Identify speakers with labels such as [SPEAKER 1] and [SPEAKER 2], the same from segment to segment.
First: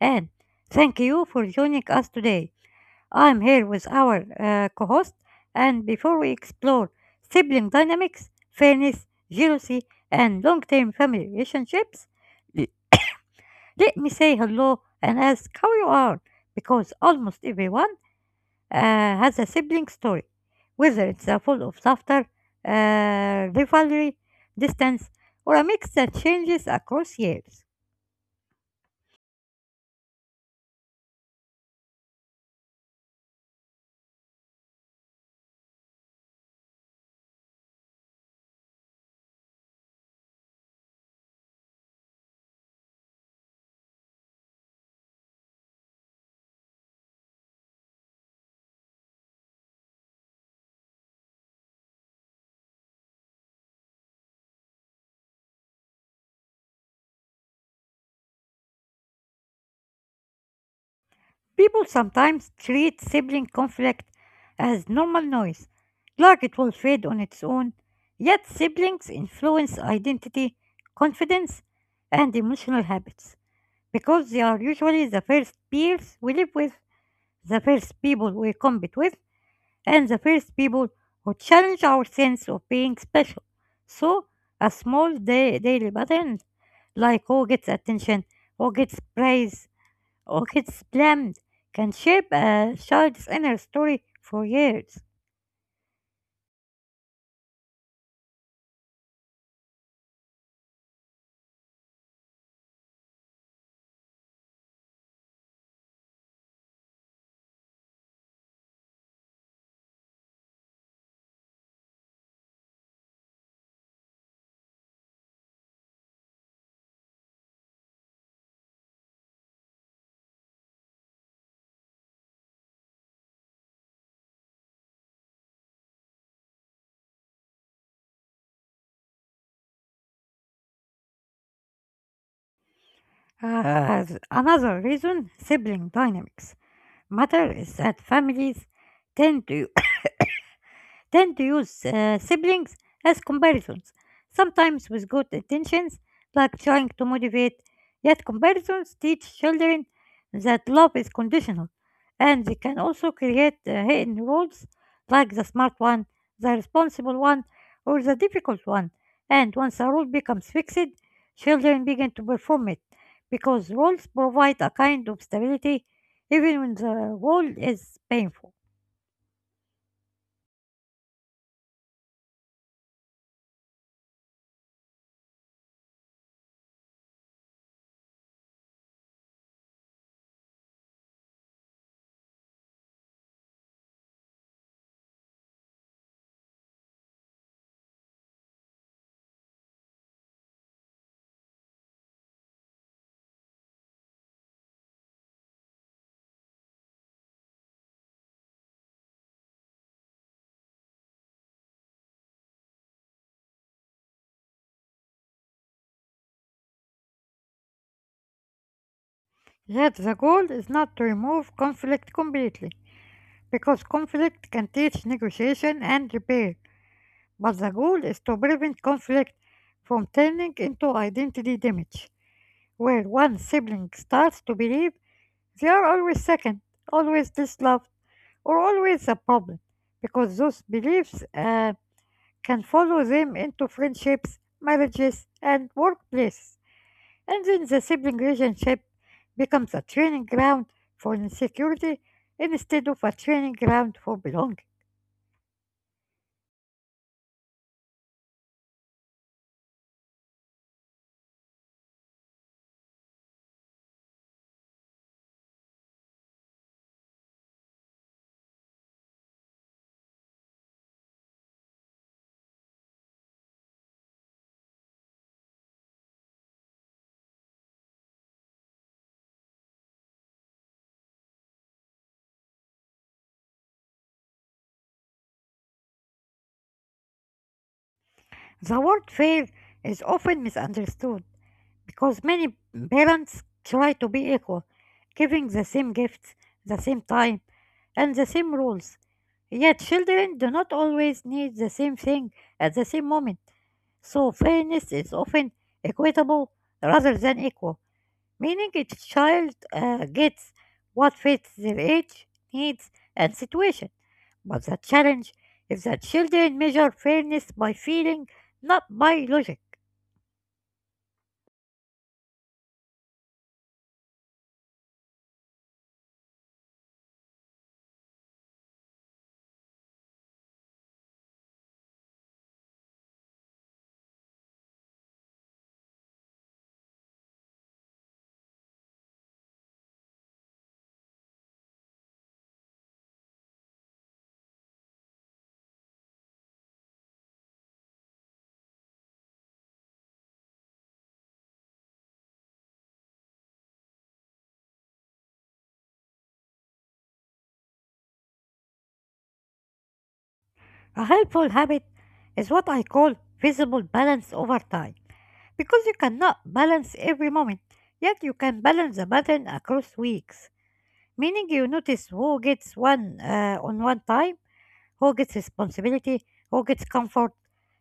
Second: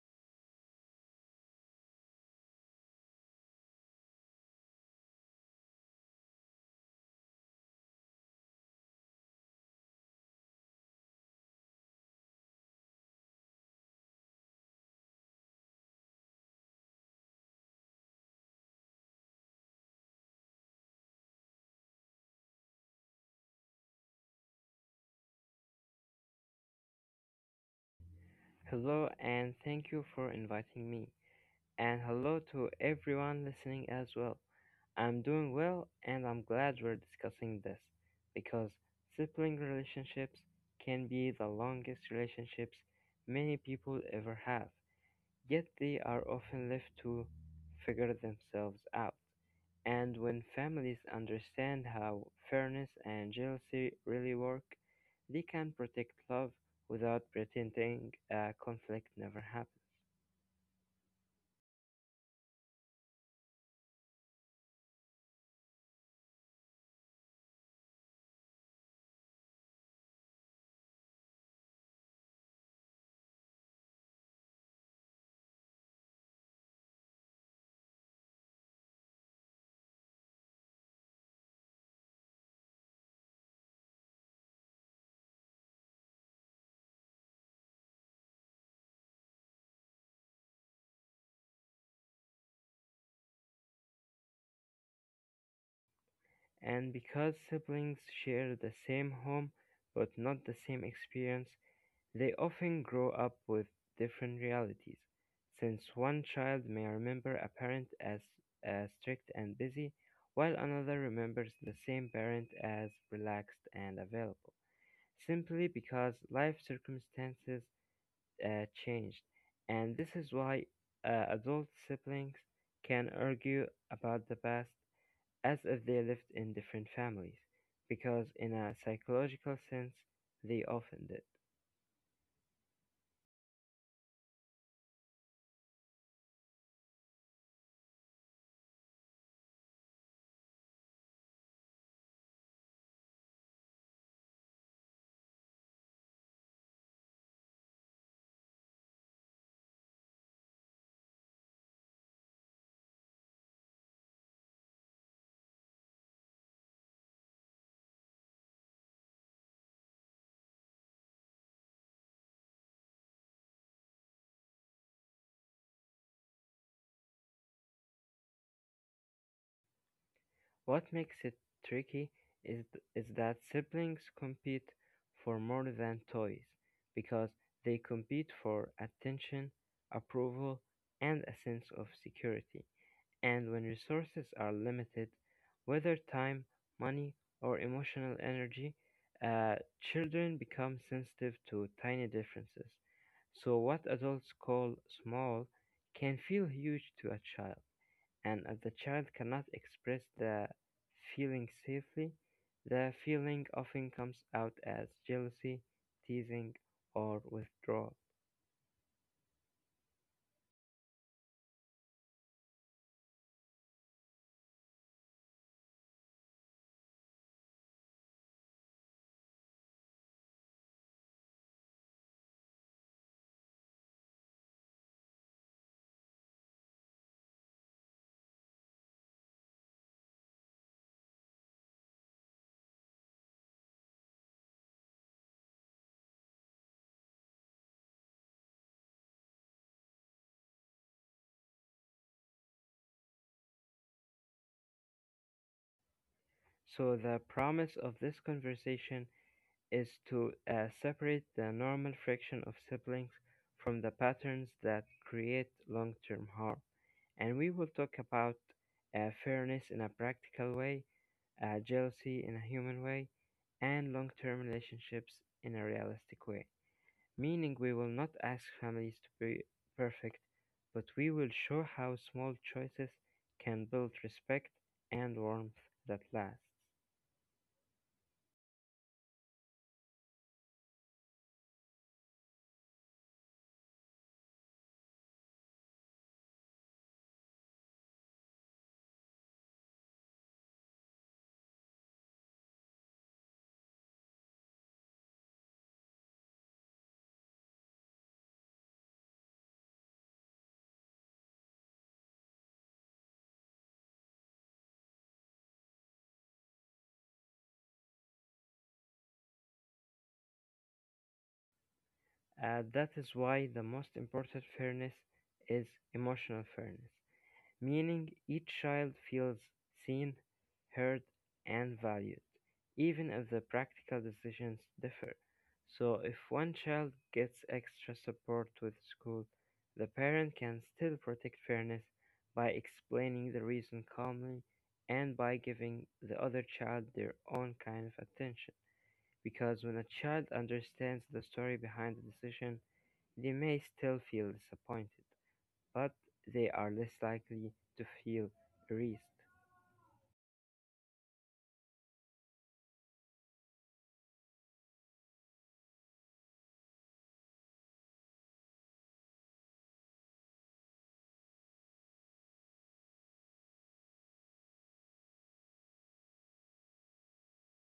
[SPEAKER 1] And thank you for joining us today. I'm here with our co host, and before we explore sibling dynamics, fairness, jealousy, and long term family relationships, l- let me say hello and ask how you are, because almost everyone uh, has a sibling story, whether it's a full of laughter, rivalry, distance, or a mix that changes across years.
[SPEAKER 2] Hello, and thank you for inviting me. And hello to everyone listening as well. I'm doing well, and I'm glad we're discussing this because sibling relationships can be the longest relationships many people ever have, yet they are often left to figure themselves out. And when families understand how fairness and jealousy really work, they can protect love without pretending a conflict never happened.
[SPEAKER 1] People sometimes treat sibling conflict as normal noise, like it will fade on its own, yet siblings influence identity, confidence, and emotional habits because they are usually the first peers we live with, the first people we compete with, and the first people who challenge our sense of being special. So, a small daily pattern like who gets attention, who gets praise, oh, it's slammed, can shape a child's inner story for years.
[SPEAKER 2] And because siblings share the same home but not the same experience, they often grow up with different realities, since one child may remember a parent as strict and busy, while another remembers the same parent as relaxed and available, simply because life circumstances changed. And this is why adult siblings can argue about the past as if they lived in different families, because in a psychological sense, they often did.
[SPEAKER 1] As another reason, sibling dynamics matter is that families tend to tend to use siblings as comparisons, sometimes with good intentions, like trying to motivate. Yet comparisons teach children that love is conditional, and they can also create hidden roles like the smart one, the responsible one, or the difficult one. And once a role becomes fixed, children begin to perform it because roles provide a kind of stability even when the role is painful.
[SPEAKER 2] What makes it tricky is, is that siblings compete for more than toys, because they compete for attention, approval, and a sense of security. And when resources are limited, whether time, money, or emotional energy, uh, children become sensitive to tiny differences. So, what adults call small can feel huge to a child. And if the child cannot express the feeling safely, the feeling often comes out as jealousy, teasing, or withdrawal.
[SPEAKER 1] Yet the goal is not to remove conflict completely, because conflict can teach negotiation and repair, but the goal is to prevent conflict from turning into identity damage, where one sibling starts to believe they are always second, always disloved, or always a problem, because those beliefs can follow them into friendships, marriages, and workplaces. And then the sibling relationship becomes a training ground for insecurity instead of a training ground for belonging.
[SPEAKER 2] So, the promise of this conversation is to separate the normal friction of siblings from the patterns that create long term harm. And we will talk about fairness in a practical way, jealousy in a human way, and long term relationships in a realistic way. Meaning, we will not ask families to be perfect, but we will show how small choices can build respect and warmth that lasts.
[SPEAKER 1] The word fair is often misunderstood because many parents try to be equal, giving the same gifts, the same time, and the same rules. Yet children do not always need the same thing at the same moment, so fairness is often equitable rather than equal, meaning each child gets what fits their age, needs, and situation. But the challenge is that children measure fairness by feeling, not by logic.
[SPEAKER 2] That is why the most important fairness is emotional fairness, meaning each child feels seen, heard, and valued, even if the practical decisions differ. So, if one child gets extra support with school, the parent can still protect fairness by explaining the reason calmly and by giving the other child their own kind of attention. Because when a child understands the story behind the decision, they may still feel disappointed, but they are less likely to feel erased.
[SPEAKER 1] A helpful habit is what I call visible balance over time, because you cannot balance every moment, yet you can balance the pattern across weeks, meaning you notice who gets one on one time, who gets responsibility, who gets comfort,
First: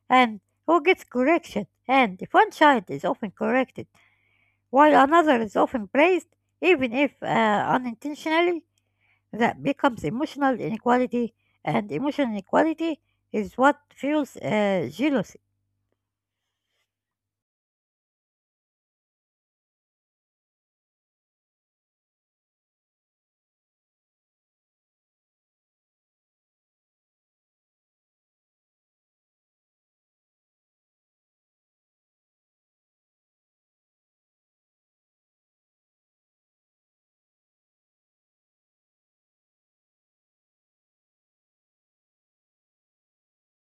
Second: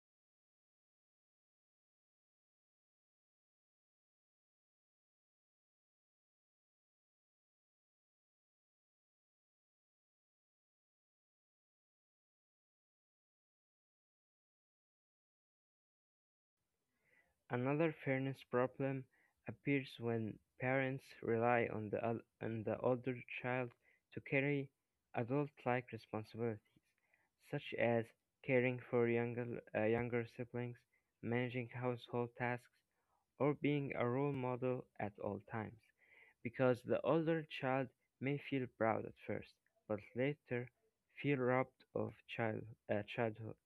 [SPEAKER 1] and who gets correction. And if one child is often corrected while another is often praised, even if unintentionally, that becomes emotional inequality, and emotional inequality is what fuels jealousy.
[SPEAKER 2] Another fairness problem appears when parents rely on on the older child to carry adult like responsibilities, such as caring for younger siblings, managing household tasks, or being a role model at all times, because the older child may feel proud at first, but later feel robbed of childhood,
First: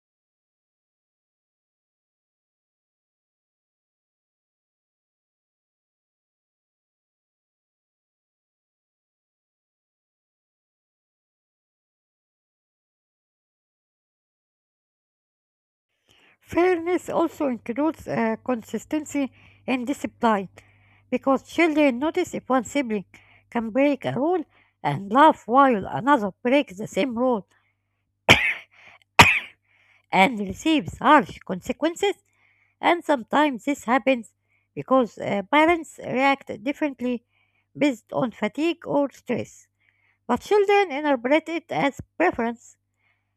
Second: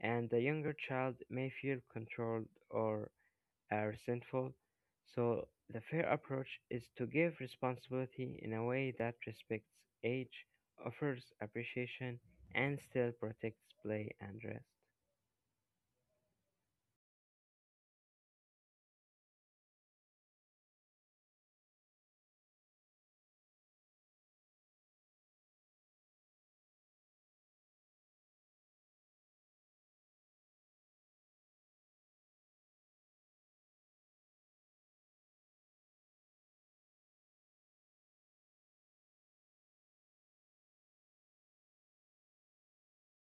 [SPEAKER 2] and the younger child may feel controlled or resentful. So, the fair approach is to give responsibility in a way that respects age, offers appreciation, and still protects play and rest.
[SPEAKER 1] Fairness also includes consistency and discipline because children notice if one sibling can break a rule and laugh while another breaks the same rule and receives harsh consequences. And sometimes this happens because parents react differently based on fatigue or stress, but children interpret it as preference.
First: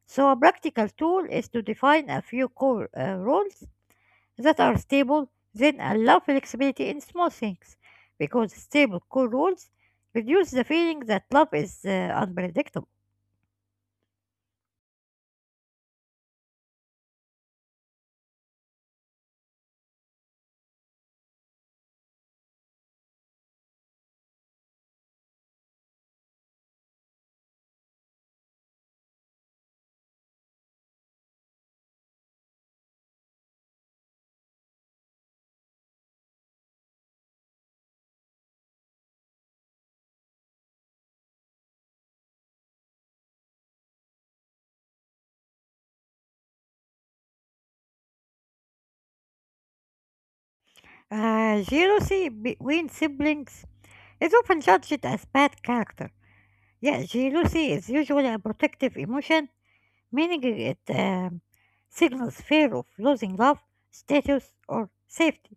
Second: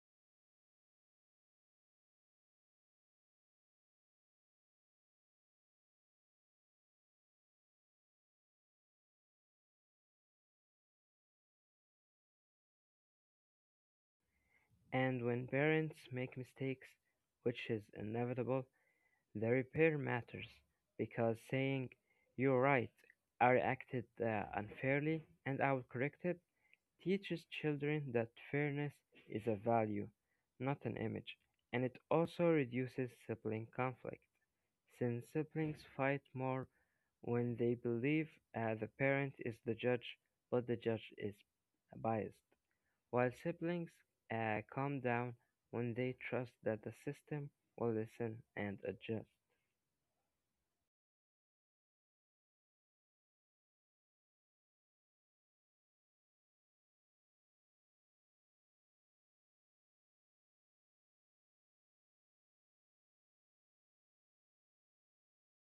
[SPEAKER 1] So a practical tool is to define a few core rules that are stable, then allow flexibility in small things, because stable core rules reduce the feeling that love is unpredictable.
[SPEAKER 2] And when parents make mistakes, which is inevitable, the repair matters, because saying "You're right, I acted unfairly and I will correct it" teaches children that fairness is a value, not an image, and it also reduces sibling conflict since siblings fight more when they believe the parent is the judge but the judge is biased, while siblings calm down when they trust that the system will listen and adjust.
[SPEAKER 1] Jealousy between siblings is often judged as bad character. Yeah, jealousy is usually a protective emotion, meaning it signals fear of losing love, status, or safety.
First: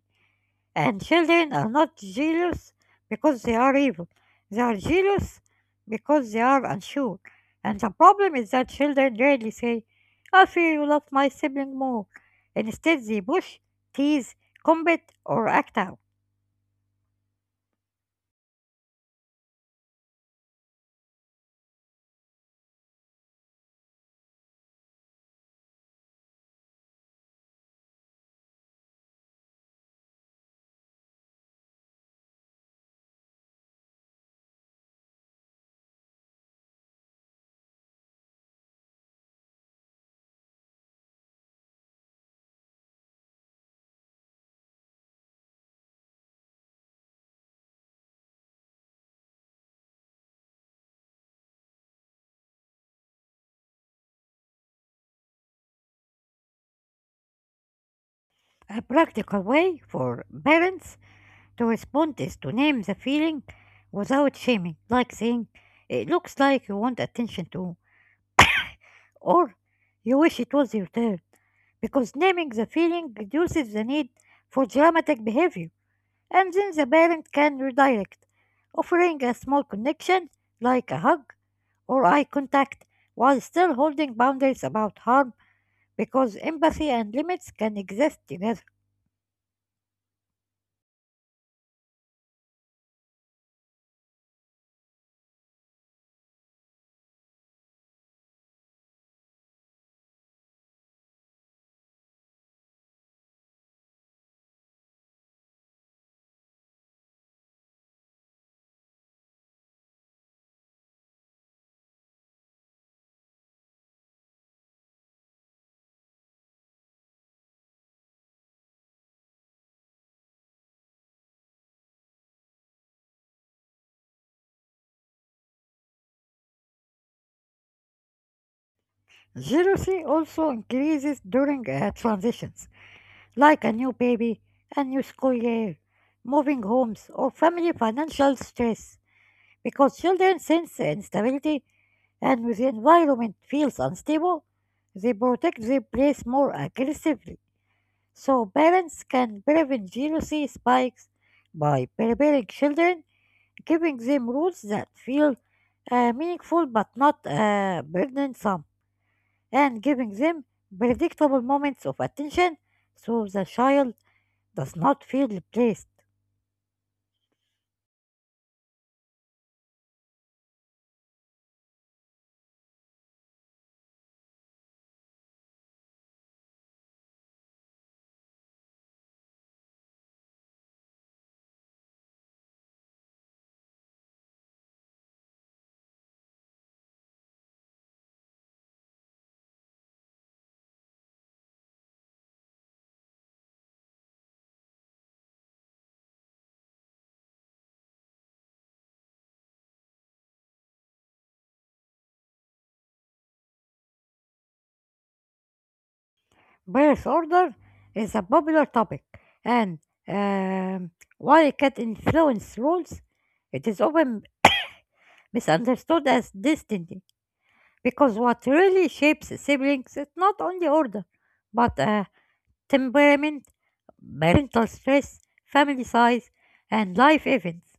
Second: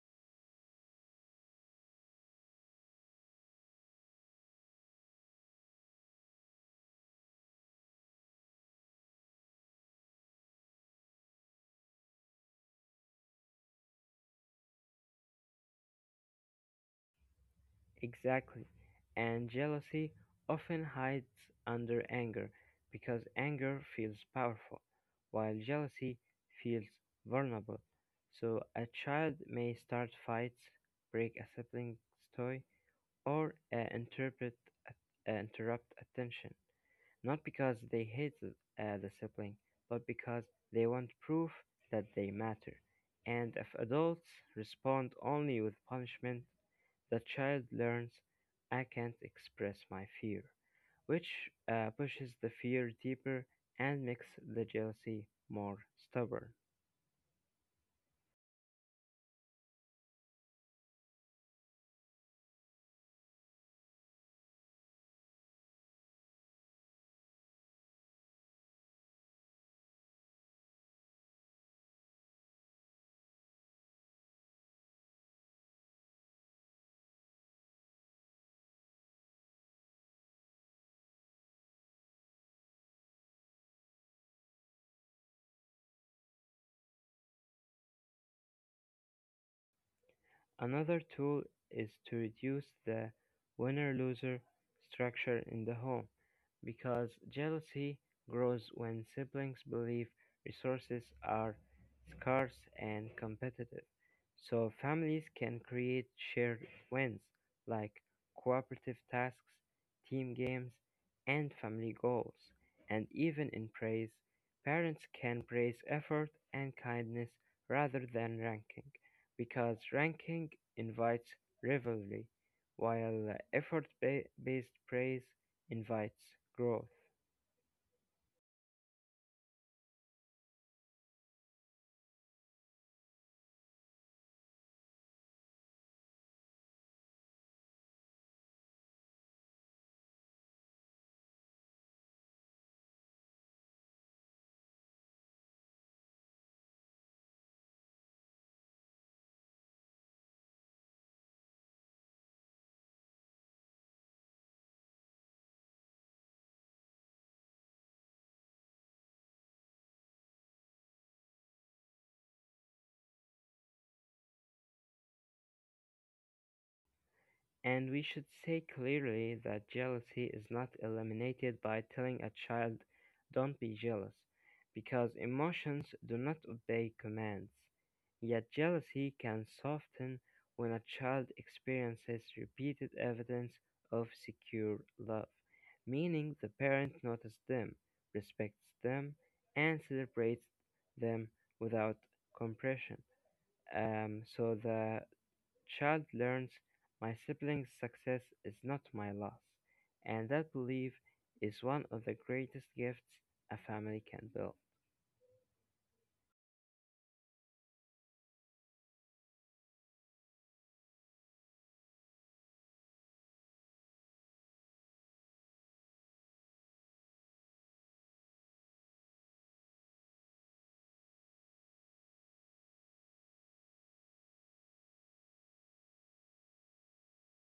[SPEAKER 1] And children are not jealous because they are evil. They are jealous because they are unsure. And the problem is that children rarely say, "I feel you love my sibling more." Instead, they push, tease, combat, or act out.
[SPEAKER 2] Exactly. And jealousy often hides under anger because anger feels powerful, while jealousy feels vulnerable. So a child may start fights, break a sibling's toy, or interpret interrupt attention, not because they hate the sibling, but because they want proof that they matter. And if adults respond only with punishment, the child learns "I can't express my fear," which pushes the fear deeper and makes the jealousy more stubborn.
[SPEAKER 1] A practical way for parents to respond is to name the feeling without shaming, like saying, "It looks like you want attention too," or "You wish it was your turn," because naming the feeling reduces the need for dramatic behavior, and then the parent can redirect, offering a small connection like a hug or eye contact while still holding boundaries about harm, because empathy and limits can exist together.
[SPEAKER 2] Another tool is to reduce the winner-loser structure in the home, because jealousy grows when siblings believe resources are scarce and competitive. So families can create shared wins like cooperative tasks, team games, and family goals. And even in praise, parents can praise effort and kindness rather than ranking, because ranking invites rivalry, while effort-based praise invites growth.
[SPEAKER 1] Jealousy also increases during transitions like a new baby, a new school year, moving homes, or family financial stress, because children sense instability, and when the environment feels unstable, they protect their place more aggressively. So parents can prevent jealousy spikes by preparing children, giving them rules that feel meaningful but not burdensome, and giving them predictable moments of attention so the child does not feel replaced.
[SPEAKER 2] And we should say clearly that jealousy is not eliminated by telling a child, "don't be jealous," because emotions do not obey commands. Yet jealousy can soften when a child experiences repeated evidence of secure love, meaning the parent notices them, respects them, and celebrates them without compression. So the child learns my siblings' success is not my loss, and that belief is one of the greatest gifts a family can build.
[SPEAKER 1] Birth order is a popular topic, and um, while it can influence rules, it is often misunderstood as destiny, because what really shapes siblings is not only order, but temperament, parental stress, family size, and life events.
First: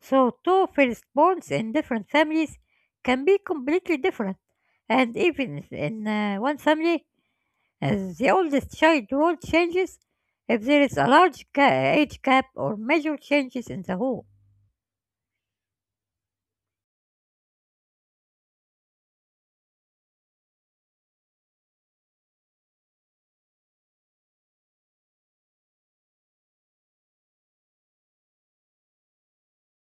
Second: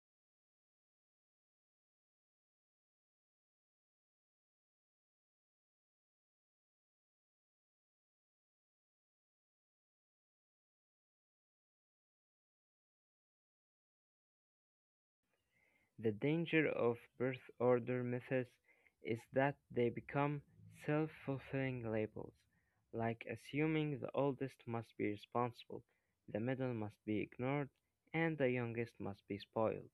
[SPEAKER 1] So two firstborns in different families can be completely different, and even if in one family, as the oldest child role changes, if there is a large age gap or major changes in the home,
[SPEAKER 2] The danger of birth order myths is that they become self fulfilling labels, like assuming the oldest must be responsible, the middle must be ignored, and the youngest must be spoiled,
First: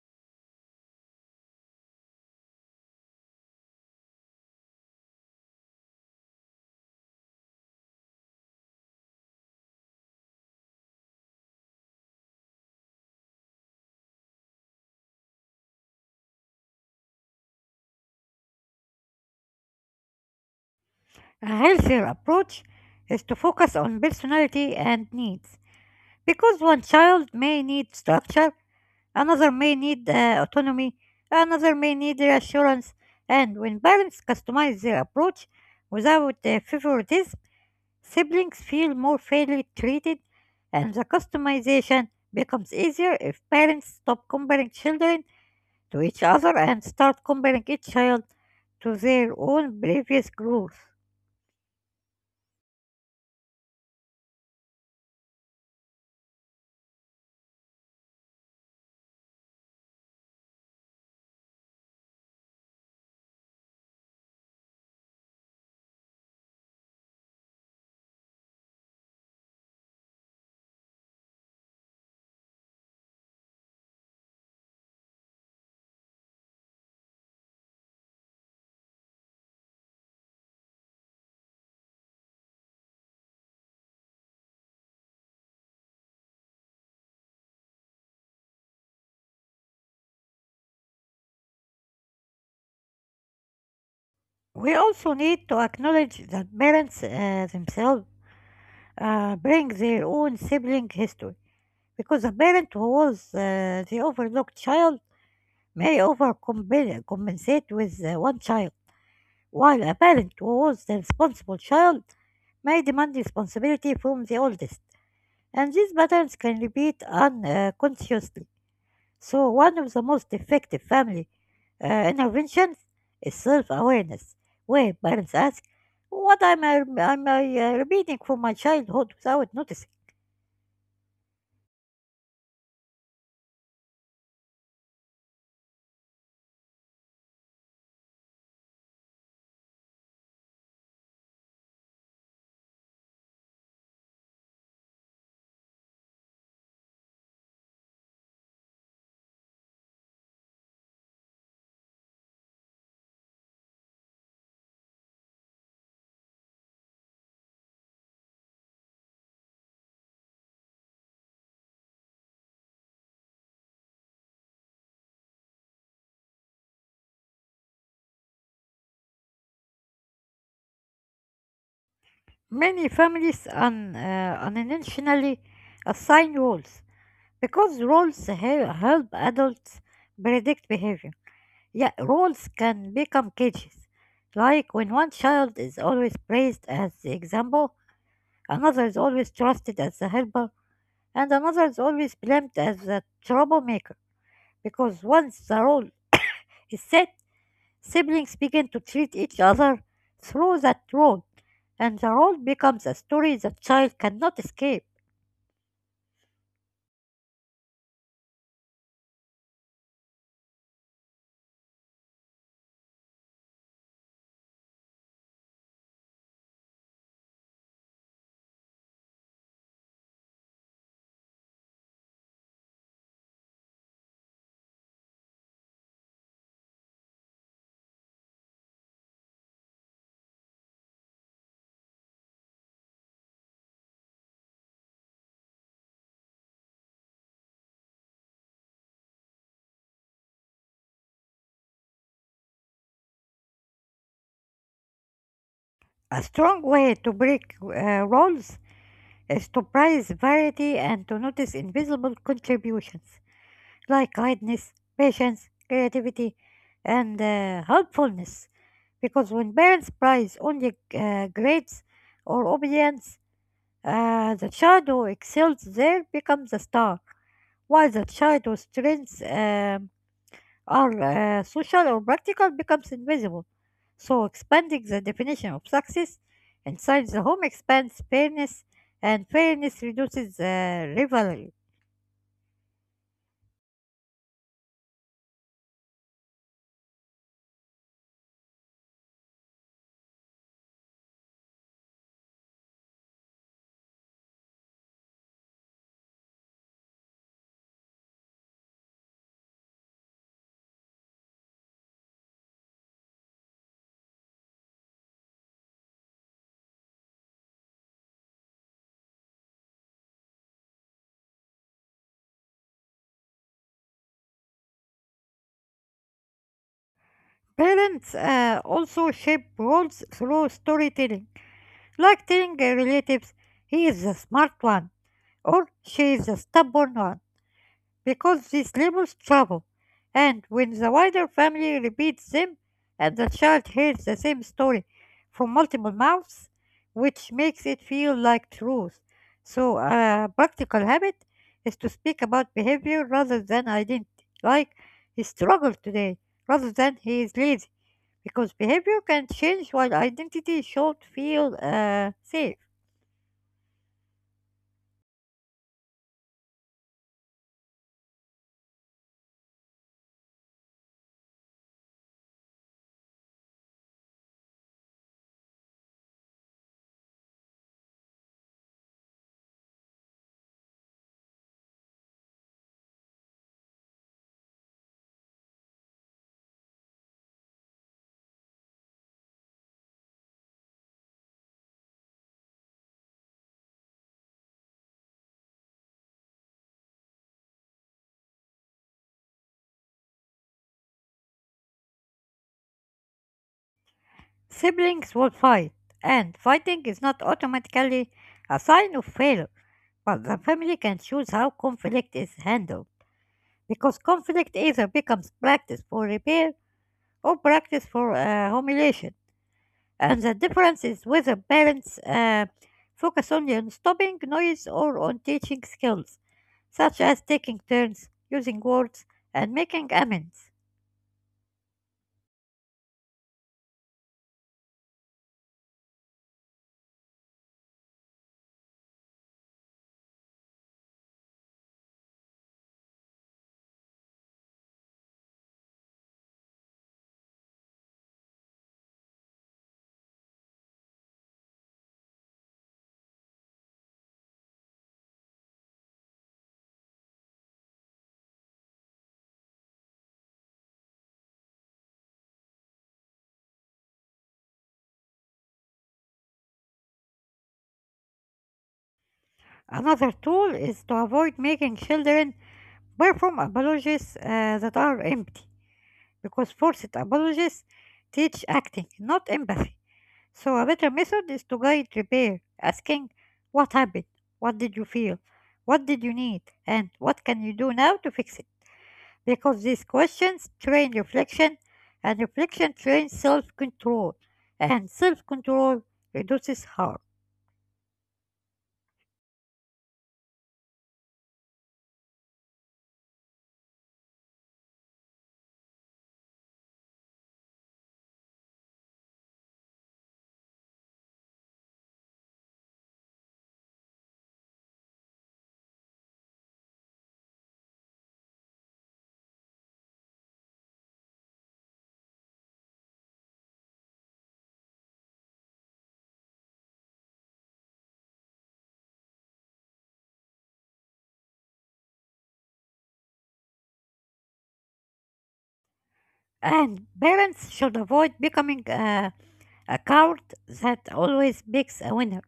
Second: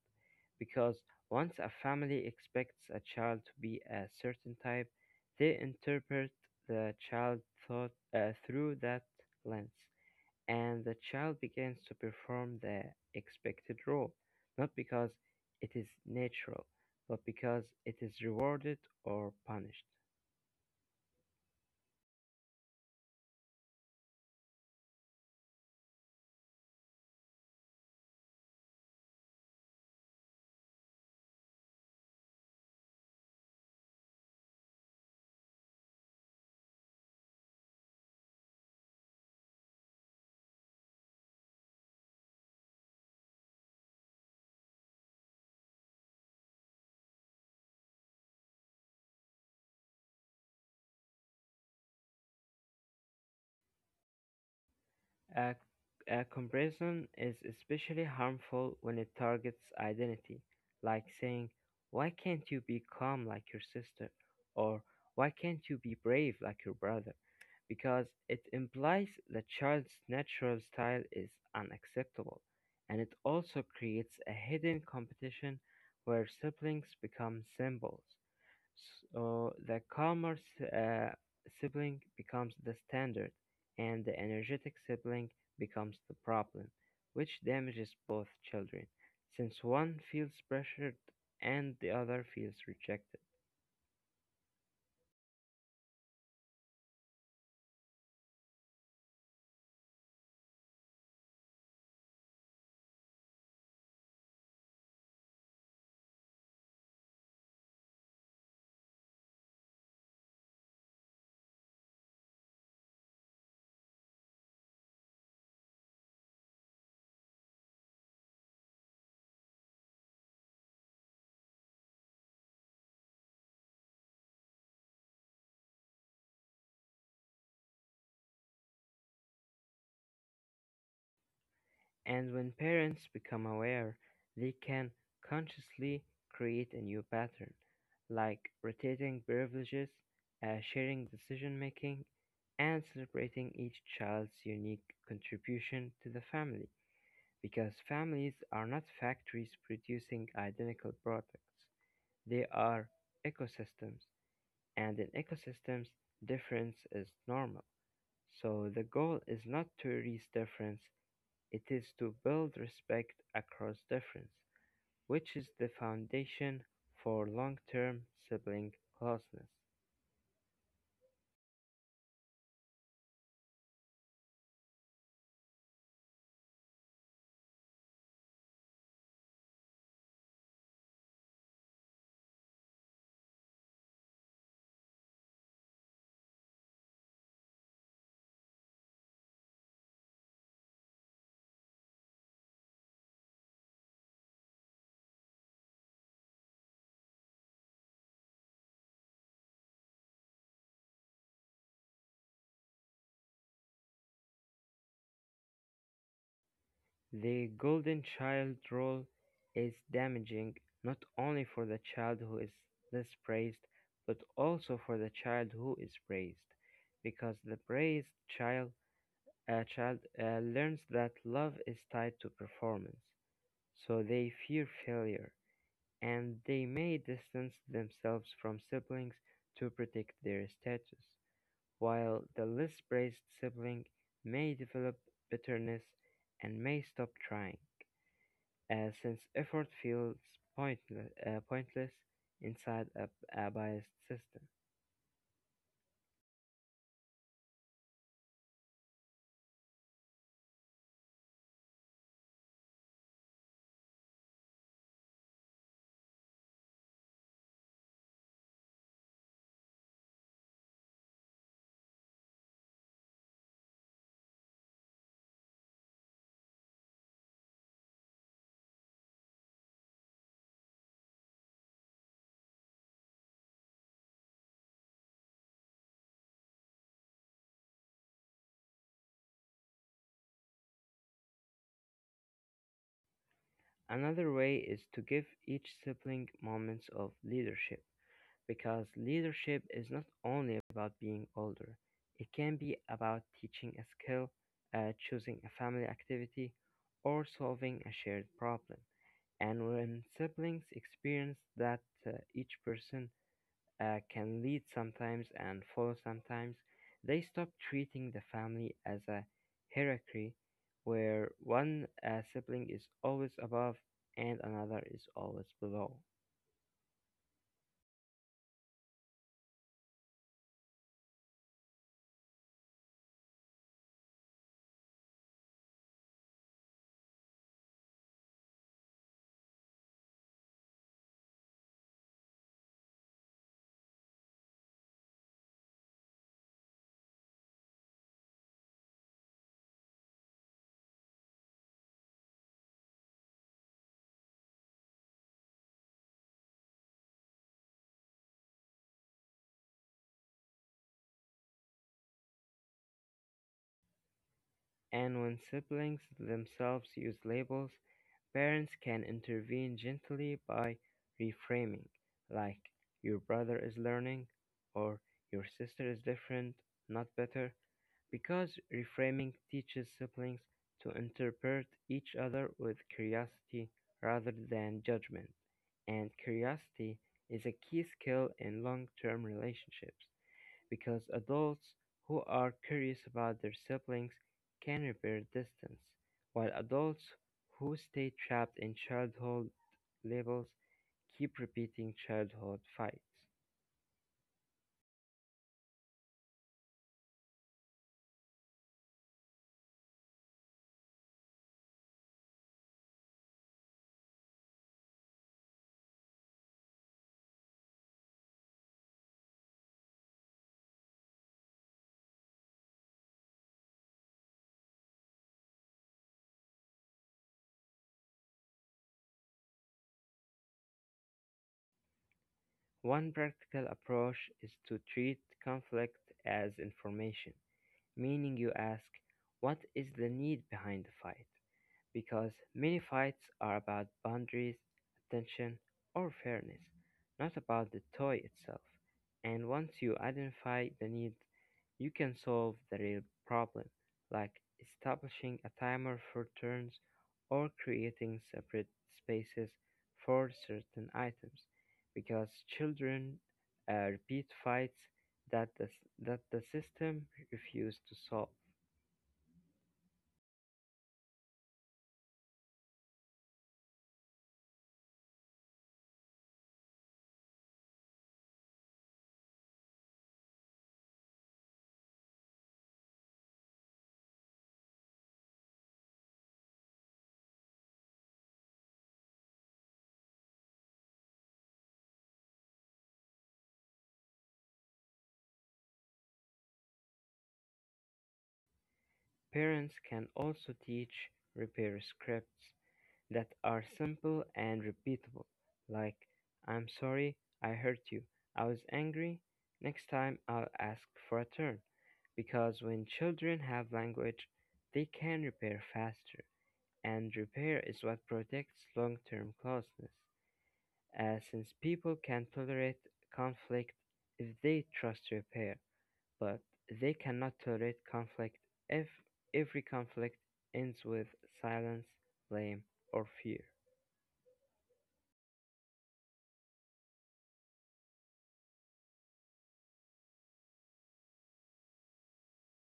[SPEAKER 2] because once a family expects a child to be a certain type, they interpret the child thought through that lens, and the child begins to perform the expected role, not because it is natural, but because it is rewarded or punished.
[SPEAKER 1] a healthier approach is to focus on personality and needs. Because one child may need structure, another may need autonomy, another may need reassurance, and when parents customize their approach without favoritism, siblings feel more fairly treated, and the customization becomes easier if parents stop comparing children to each other and start comparing each child to their own previous growth.
[SPEAKER 2] A, a comparison is especially harmful when it targets identity, like saying, "Why can't you be calm like your sister?" or "Why can't you be brave like your brother?" because it implies the child's natural style is unacceptable, and it also creates a hidden competition where siblings become symbols. So the sibling becomes the standard, and the energetic sibling becomes the problem, which damages both children, since one feels pressured and the other feels rejected.
[SPEAKER 1] We also need to acknowledge that parents themselves bring their own sibling history, because a parent who was the overlooked child may overcompensate with one child, while a parent who was the responsible child may demand responsibility from the oldest. And these patterns can repeat unconsciously. So one of the most effective family uh, interventions is self awareness, where parents ask, What am I, am I repeating from my childhood without noticing?"
[SPEAKER 2] And when parents become aware, they can consciously create a new pattern, like rotating privileges, sharing decision making, and celebrating each child's unique contribution to the family. Because families are not factories producing identical products, they are ecosystems, and in ecosystems, difference is normal. So the goal is not to erase difference, it is to build respect across difference, which is the foundation for long term sibling closeness.
[SPEAKER 1] Many families unintentionally assign roles because help adults predict behavior. Yeah, roles can become cages, like when one child is always praised as the example, another is always trusted as the helper, and another is always blamed as the troublemaker, because once the role is set, siblings begin to treat each other through that role, and the role becomes a story the child cannot escape.
[SPEAKER 2] The golden child rule is damaging not only for the child who is less praised, but also for the child who is praised, because the praised child uh, child uh, learns that love is tied to performance, so they fear failure, and they may distance themselves from siblings to protect their status, while the less praised sibling may develop bitterness and may stop trying since effort feels pointless inside a biased system.
[SPEAKER 1] A strong way to break roles is to prize variety and to notice invisible contributions like kindness, patience, creativity, and helpfulness. Because when parents prize only grades or obedience, the child who excels there becomes a star, while the child whose strengths are social or practical becomes invisible. So expanding the definition of success inside the home expands fairness, and fairness reduces rivalry.
[SPEAKER 2] Another way is to give each sibling moments of leadership, because leadership is not only about being older, it can be about teaching a skill, choosing a family activity, or solving a shared problem. And when siblings experience that each person can lead sometimes and follow sometimes, they stop treating the family as a hierarchy where one sibling is always above and another is always below.
[SPEAKER 1] Parents also shape roles through storytelling, like telling their relatives, "He is the smart one," or "She is the stubborn one," because these labels travel, and when the wider family repeats them, and the child hears the same story from multiple mouths, which makes it feel like truth. So a practical habit is to speak about behavior rather than identity, like "He struggled today," rather than "He is lazy," because behavior can change while identity should feel safe.
[SPEAKER 2] And when siblings themselves use labels, parents can intervene gently by reframing, like, "your brother is learning," or "your sister is different, not better." Because reframing teaches siblings to interpret each other with curiosity rather than judgment, and curiosity is a key skill in long term relationships, because adults who are curious about their siblings can repair distance, while adults who stay trapped in childhood labels keep repeating childhood fights.
[SPEAKER 1] Siblings will fight, and fighting is not automatically a sign of failure, but the family can choose how conflict is handled, because conflict either becomes practice for repair or practice for humiliation. And the difference is whether parents focus only on stopping noise or on teaching skills, such as taking turns, using words, and making amends.
[SPEAKER 2] One practical approach is to treat conflict as information, meaning you ask, "what is the need behind the fight?" because many fights are about boundaries, attention, or fairness, not about the toy itself. And once you identify the need, you can solve the real problem, like establishing a timer for turns or creating separate spaces for certain items, because children repeat fights that that the system refused to solve.
[SPEAKER 1] Another tool is to avoid making children perform apologies that are empty, because forced apologies teach acting, not empathy. So a better method is to guide repair, asking what happened, what did you feel, what did you need, and what can you do now to fix it. Because these questions train reflection, and reflection trains self control, and self control reduces harm.
[SPEAKER 2] Parents can also teach repair scripts that are simple and repeatable, like "I'm sorry I hurt you, I was angry, next time I'll ask for a turn." Because when children have language, they can repair faster, and repair is what protects long term closeness, since people can tolerate conflict if they trust repair. But they cannot tolerate conflict if every conflict ends with silence, blame, or fear.
[SPEAKER 1] And parents should avoid becoming a coward that always picks a winner,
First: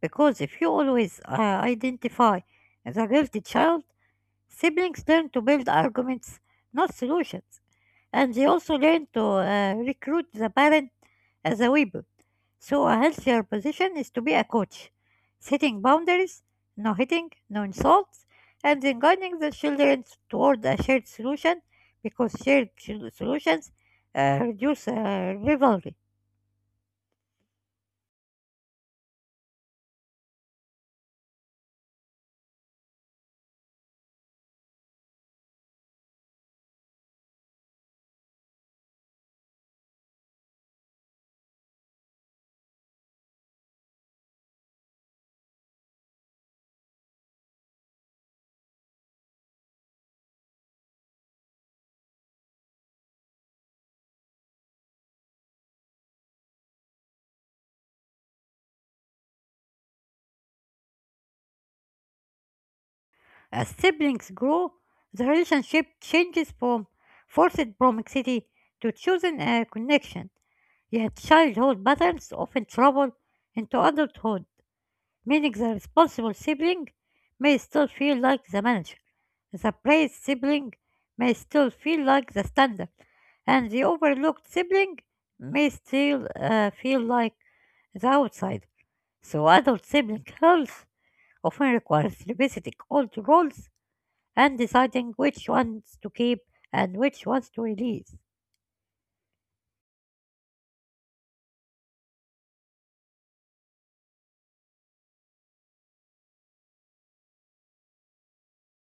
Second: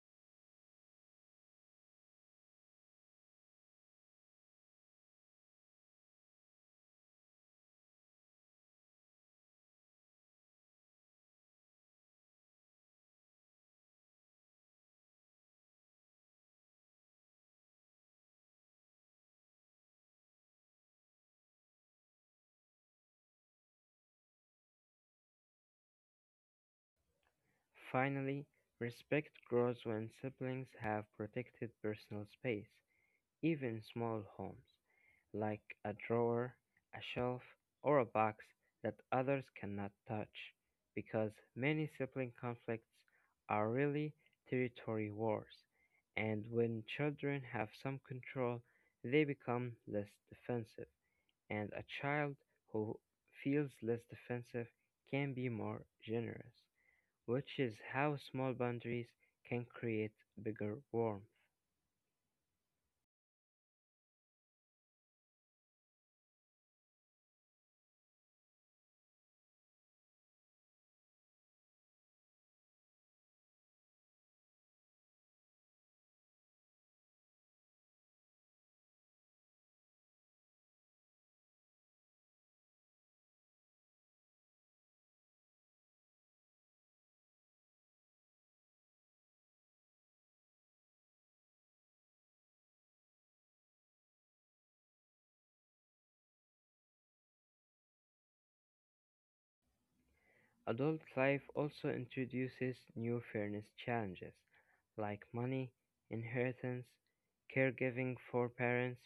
[SPEAKER 1] because if you always identify as a guilty child, siblings learn to build arguments, not solutions. And they also learn to recruit the parent as a weapon. So a healthier position is to be a coach, setting boundaries, no hitting, no insults, and then guiding the children toward a shared solution, because shared solutions reduce rivalry.
[SPEAKER 2] Finally, respect grows when siblings have protected personal space, even in small homes, like a drawer, a shelf, or a box that others cannot touch, because many sibling conflicts are really territory wars, and when children have some control, they become less defensive, and a child who feels less defensive can be more generous, which is how small boundaries can create bigger warmth.
[SPEAKER 1] As siblings grow, the relationship changes from forced proximity to chosen connection, yet childhood patterns often travel into adulthood, meaning the responsible sibling may still feel like the manager, the praised sibling may still feel like the standard, and the overlooked sibling may still feel like the outsider. So adult sibling health often requires revisiting old roles and deciding which ones to keep and which ones to release.
[SPEAKER 2] Adult life also introduces new fairness challenges like money, inheritance, caregiving for parents,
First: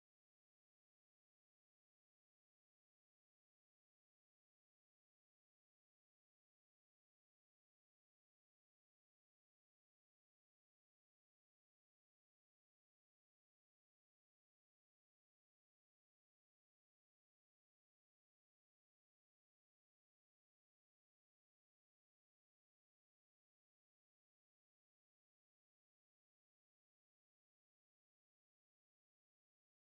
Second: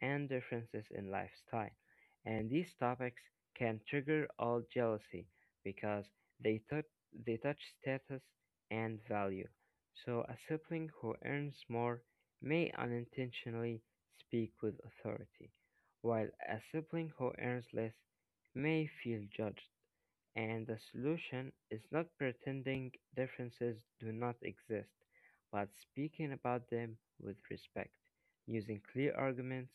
[SPEAKER 2] and differences in lifestyle. And these topics can trigger all jealousy because they, tou they touch status and value. So, a sibling who earns more may unintentionally speak with authority, while a sibling who earns less may feel judged. And the solution is not pretending differences do not exist, but speaking about them with respect, using clear arguments,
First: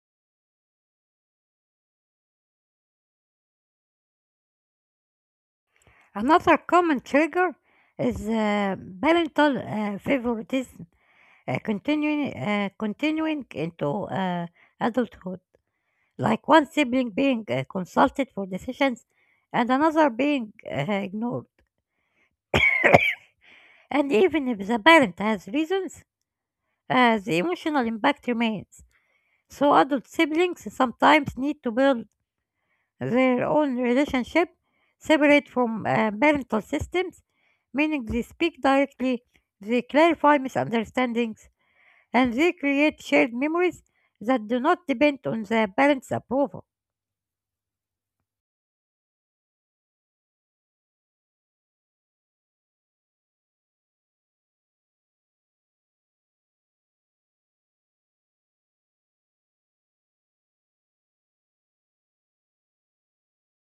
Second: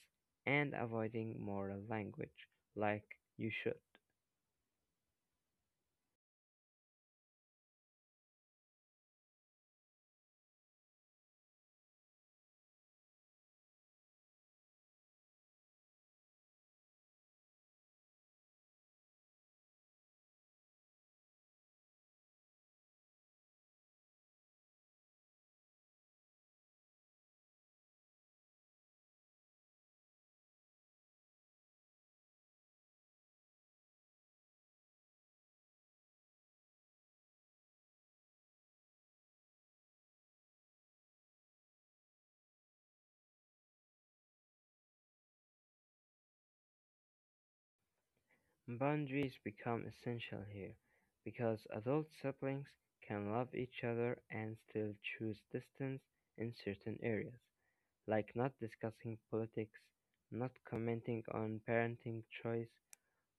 [SPEAKER 2] and avoiding moral language like "you should."
[SPEAKER 1] Another common trigger is parental favoritism continuing into adulthood, like one sibling being consulted for decisions and another being ignored. And even if the parent has reasons, the emotional impact remains. So adult siblings sometimes need to build their own relationship separate from parental systems, meaning they speak directly, they clarify misunderstandings, and they create shared memories that do not depend on the parents' approval.
[SPEAKER 2] Boundaries become essential here because adult siblings can love each other and still choose distance in certain areas, like not discussing politics, not commenting on parenting choice,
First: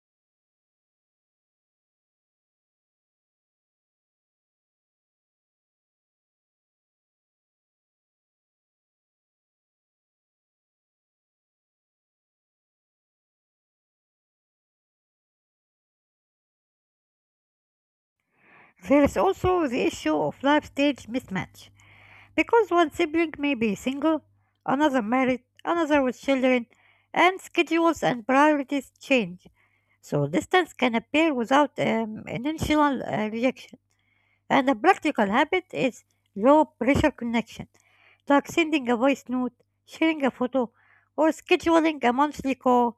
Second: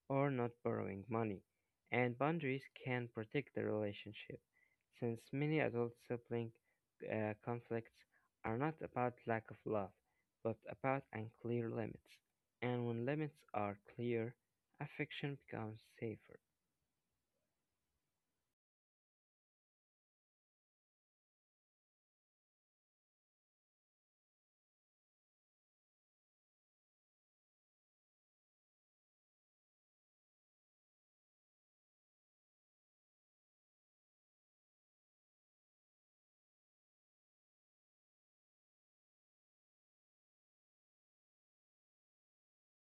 [SPEAKER 2] or not borrowing money, and boundaries can protect the relationship, since many adult sibling conflicts are not about lack of love, but about unclear limits. And when limits are clear, affection becomes safer.
[SPEAKER 1] There is also the issue of life stage mismatch, because one sibling may be single, another married, another with children, and schedules and priorities change, so distance can appear without initial rejection. And a practical habit is low pressure connection, like sending a voice note, sharing a photo, or scheduling a monthly call,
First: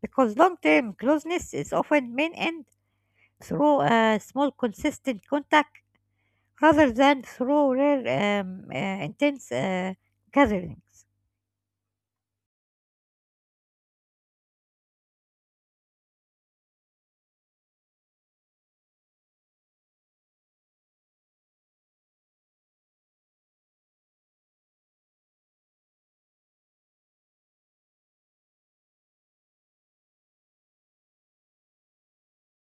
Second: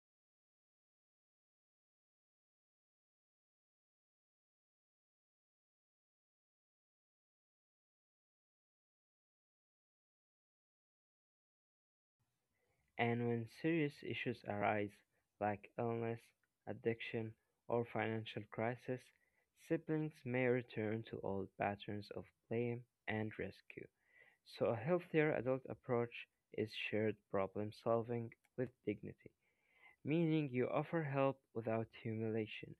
[SPEAKER 1] because long term closeness is often maintained through a small consistent contact rather than through rare intense gatherings.
[SPEAKER 2] And when serious issues arise, like illness, addiction, or financial crisis, siblings may return to old patterns of blame and rescue. So a healthier adult approach is shared problem solving with dignity, meaning you offer help without humiliation.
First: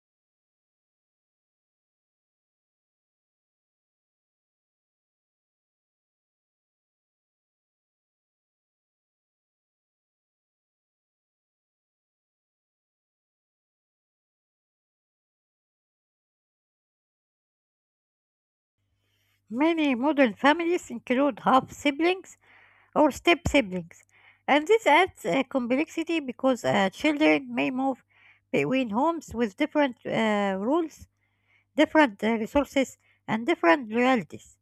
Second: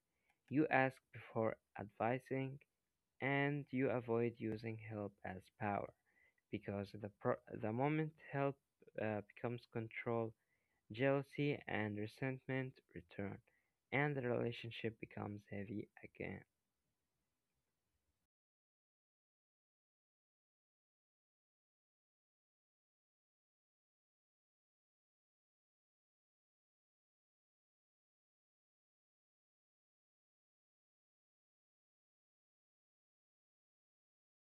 [SPEAKER 2] You ask before advising and you avoid using help as power because the moment help becomes control, jealousy and resentment return and the relationship becomes heavy again.
[SPEAKER 1] Many modern families include half siblings or step siblings. And this adds complexity because children may move between homes with different rules, different resources, and different loyalties.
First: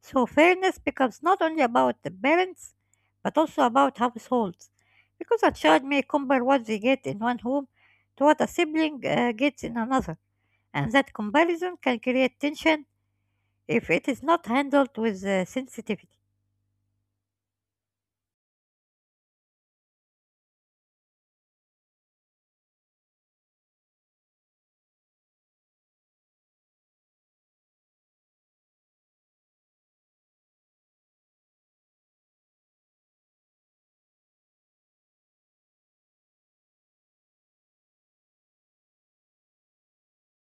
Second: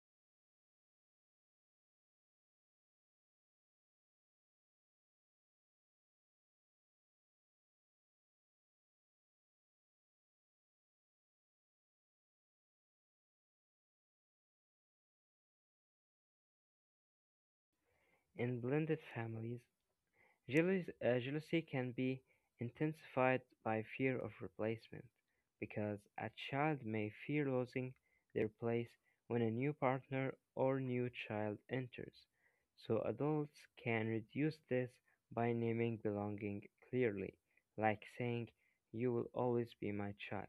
[SPEAKER 1] So fairness becomes not only about the parents, but also about households, because a child may compare what they get in one home to what a sibling gets in another, and that comparison can create tension if it is not handled with sensitivity.
[SPEAKER 2] In blended families, jealousy can be intensified by fear of replacement because a child may fear losing their place when a new partner or new child enters. So adults can reduce this by naming belonging clearly, like saying, "You will always be my child,"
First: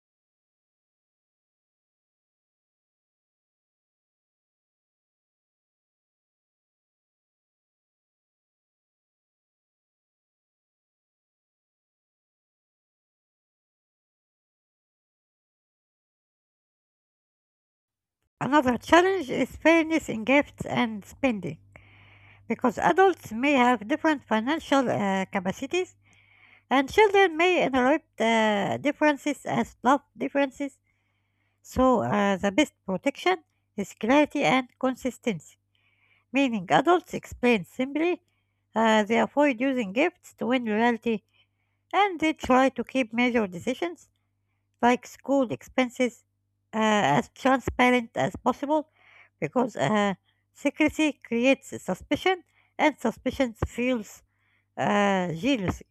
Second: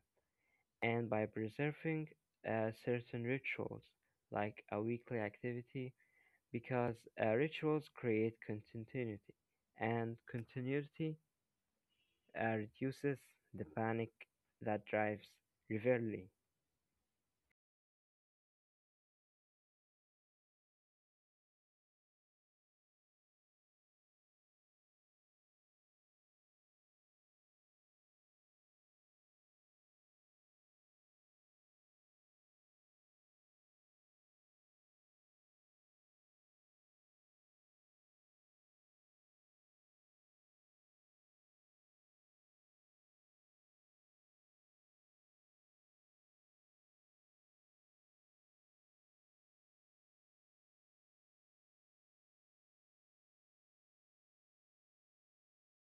[SPEAKER 2] and by preserving certain rituals, like a weekly activity because rituals create continuity, and continuity reduces the panic that drives rivalry.
[SPEAKER 1] Another challenge is fairness in gifts and spending, because adults may have different financial capacities and children may inherit differences as love differences. So, the best protection is clarity and consistency, meaning adults explain simply, they avoid using gifts to win loyalty, and they try to keep major decisions like school expenses as transparent as possible because secrecy creates suspicion and suspicion fuels jealousy.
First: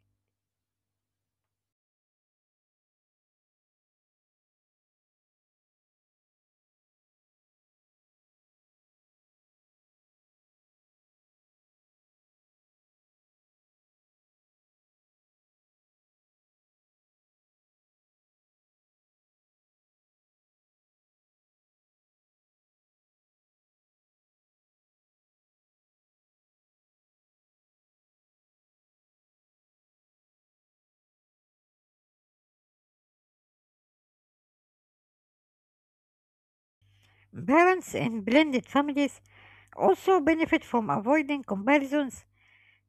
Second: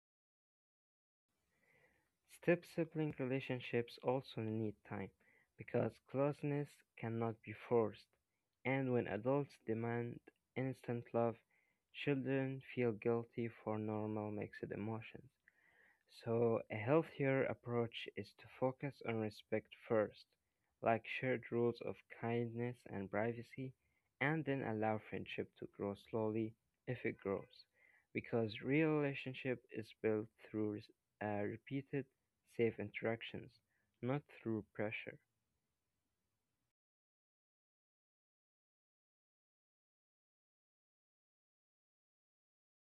[SPEAKER 2] Step sibling relationships also need time, because closeness cannot be forced, and when adults demand instant love, children feel guilty for normal mixed emotions. So, a healthier approach is to focus on respect first, like shared rules of kindness and privacy, and then allow friendship to grow slowly if it grows. Because real relationship is built through repeated safe interactions, not through pressure.
[SPEAKER 1] Parents in blended families also benefit from avoiding comparisons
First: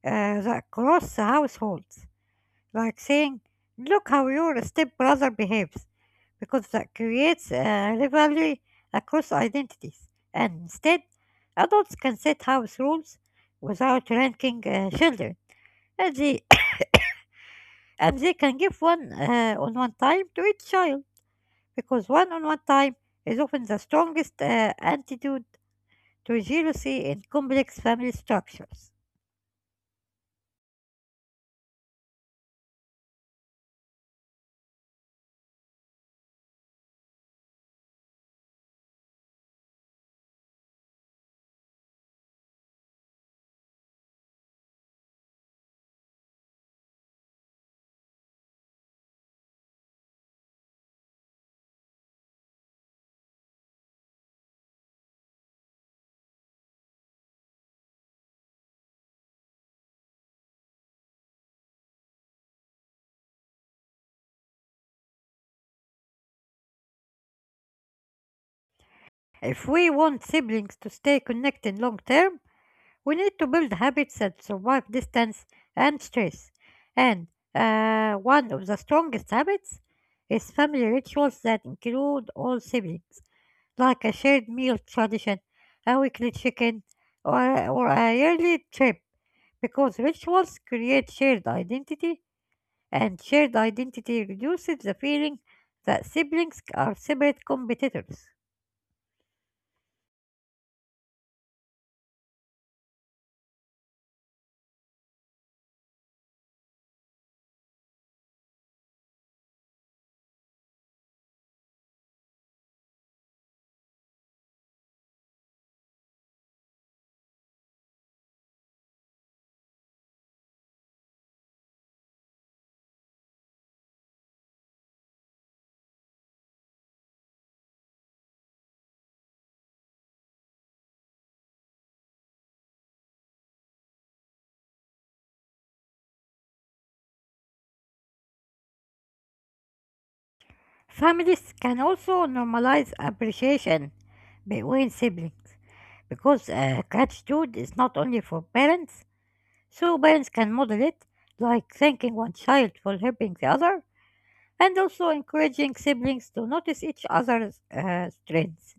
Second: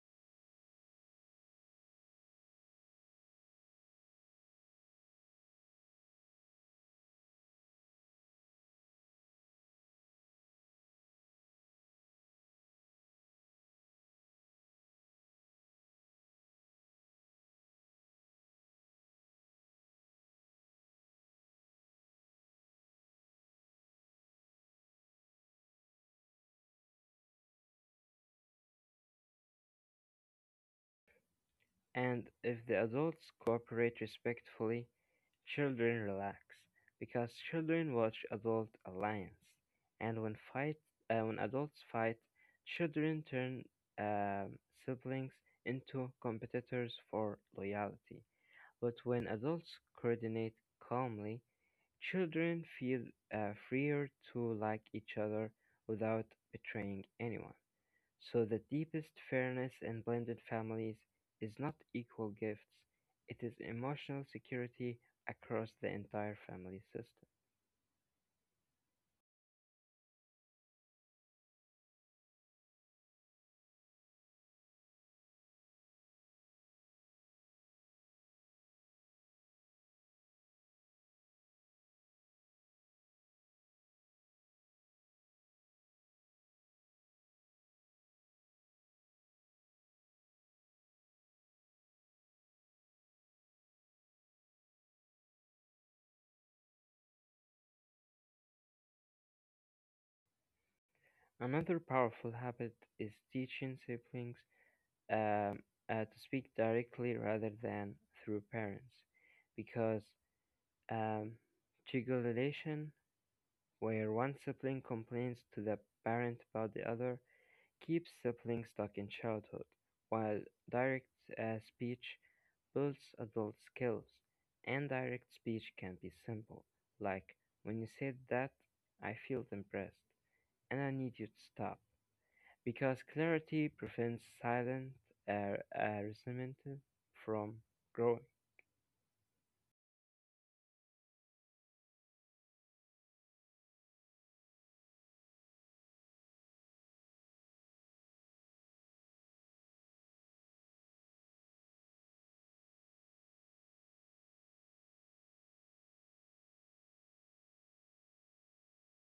[SPEAKER 1] across households. Like saying, look how your stepbrother behaves, because that creates a rivalry across identities. And instead, adults can set house rules without ranking children. And and they can give one on one time to each child, because one on one time is often the strongest antidote to jealousy in complex family structures.
[SPEAKER 2] And if the adults cooperate respectfully, children relax because children watch adult alliance, and when adults fight, children turn um, siblings into competitors for loyalty. But when adults coordinate calmly, children feel freer to like each other without betraying anyone. So the deepest fairness in blended families is not equal gifts, it is emotional security across the entire family system.
[SPEAKER 1] If we want siblings to stay connected long term, we need to build habits that survive distance and stress. And one of the strongest habits is family rituals that include all siblings. Like a shared meal tradition, a weekly chicken, or or a yearly trip, because rituals create shared identity, and shared identity reduces the feeling that siblings are separate competitors.
[SPEAKER 2] Another powerful habit is teaching siblings um, to speak directly rather than through parents, because um, trigolation, where one sibling complains to the parent about the other, keeps siblings stuck in childhood, while direct speech builds adult skills, and direct speech can be simple, like, "When you said that, I feel impressed, and I need you to stop." Because clarity prevents silent resentment from growing.
[SPEAKER 1] Families can also normalize appreciation between siblings because gratitude is not only for parents, so parents can model it, like thanking one child for helping the other and also encouraging siblings to notice each other's strengths.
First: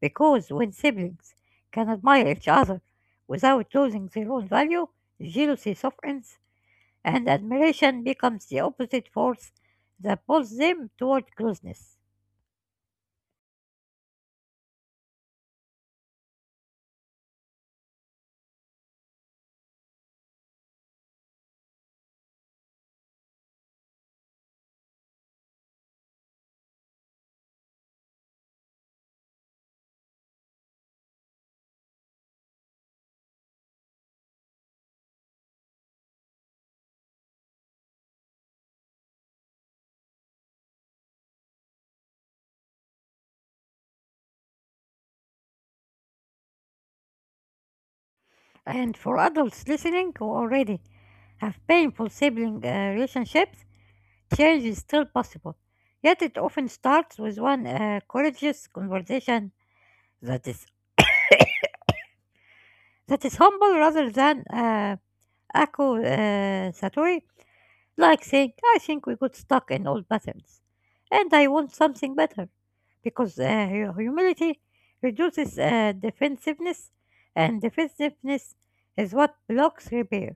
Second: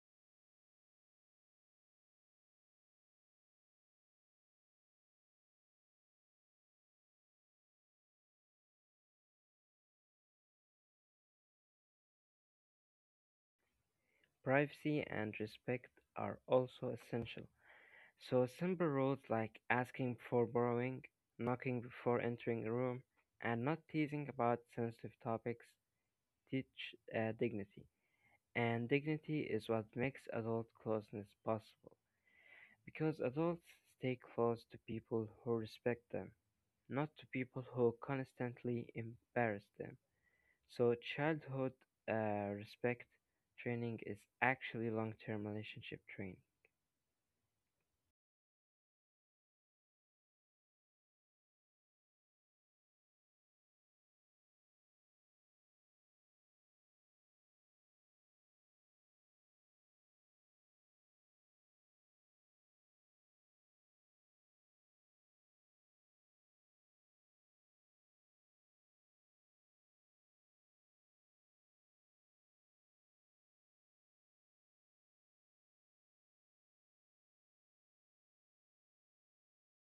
[SPEAKER 1] Because when siblings can admire each other without losing their own value, jealousy softens and admiration becomes the opposite force that pulls them toward closeness.
[SPEAKER 2] Privacy and respect are also essential. So, simple rules like asking before borrowing, knocking before entering a room, and not teasing about sensitive topics teach dignity. And dignity is what makes adult closeness possible, because adults stay close to people who respect them, not to people who constantly embarrass them. So, childhood respect training is actually long term relationship training.
[SPEAKER 1] And for adults listening who already have painful sibling relationships, change is still possible. Yet it often starts with one courageous conversation that is that is humble rather than Akko Satori, like saying, I think we got stuck in old patterns, and I want something better, because humility reduces defensiveness, and defensiveness is what blocks repair.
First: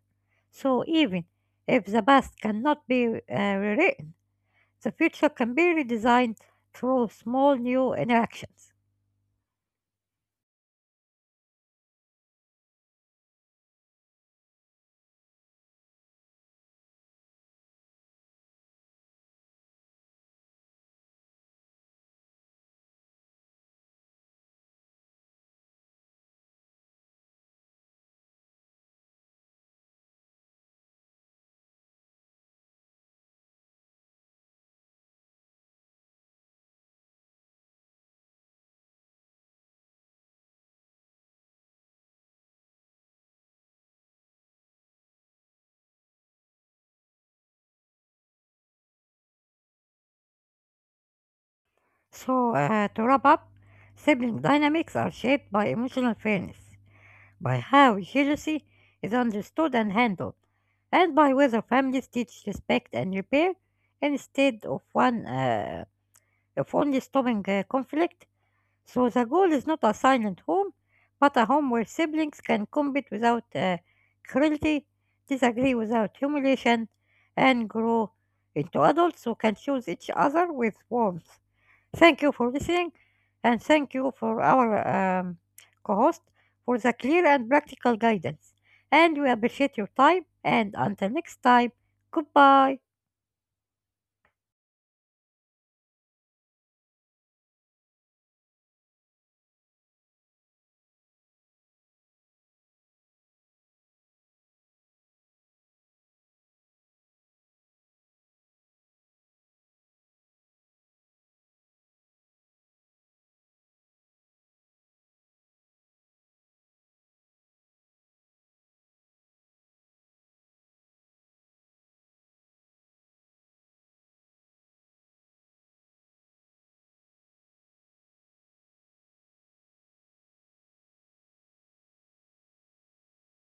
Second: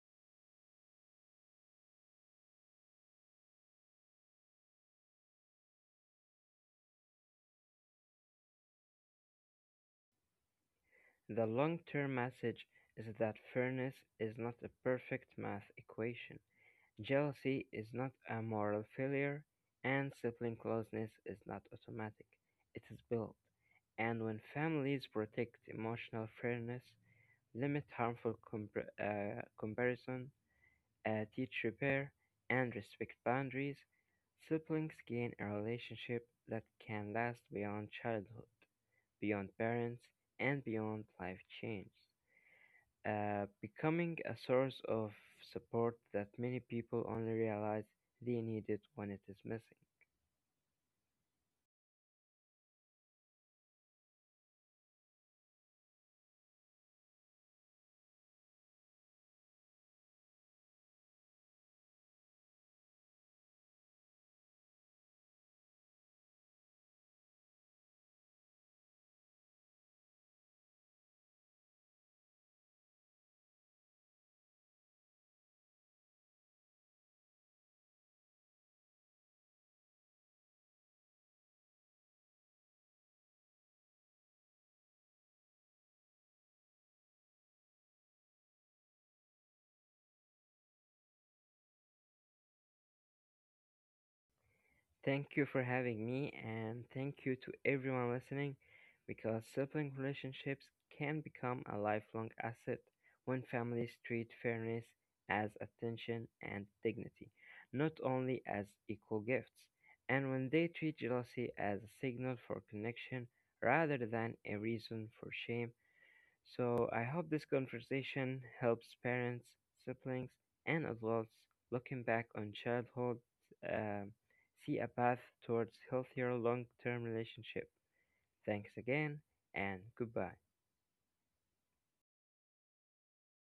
[SPEAKER 1] So even if the past cannot be rewritten, the future can be redesigned through small new interactions.
[SPEAKER 2] The long term message is that fairness is not a perfect math equation, jealousy is not a moral failure, and sibling closeness is not automatic. It is built. And when families protect emotional fairness, limit harmful comparison, teach repair, and respect boundaries, siblings gain a relationship that can last beyond childhood, beyond parents, and beyond life change, becoming a source of support that many people only realize they need it when it is missing.
[SPEAKER 1] So, to wrap up, sibling dynamics are shaped by emotional fairness, by how jealousy is understood and handled, and by whether families teach respect and repair instead of one of only stopping conflict. So the goal is not a silent home, but a home where siblings can compete without cruelty, disagree without humiliation, and grow into adults who can choose each other with warmth. Thank you for listening, and thank you for our um, co host for the clear and practical guidance. And we appreciate your time, and until next time, goodbye.
[SPEAKER 2] Thank you for having me, and thank you to everyone listening because sibling relationships can become a lifelong asset when families treat fairness as attention and dignity, not only as equal gifts, and when they treat jealousy as a signal for connection rather than a reason for shame. So I hope this conversation helps parents, siblings, and adults looking back on childhood um, see a path towards healthier long-term relationship. Thanks again and goodbye.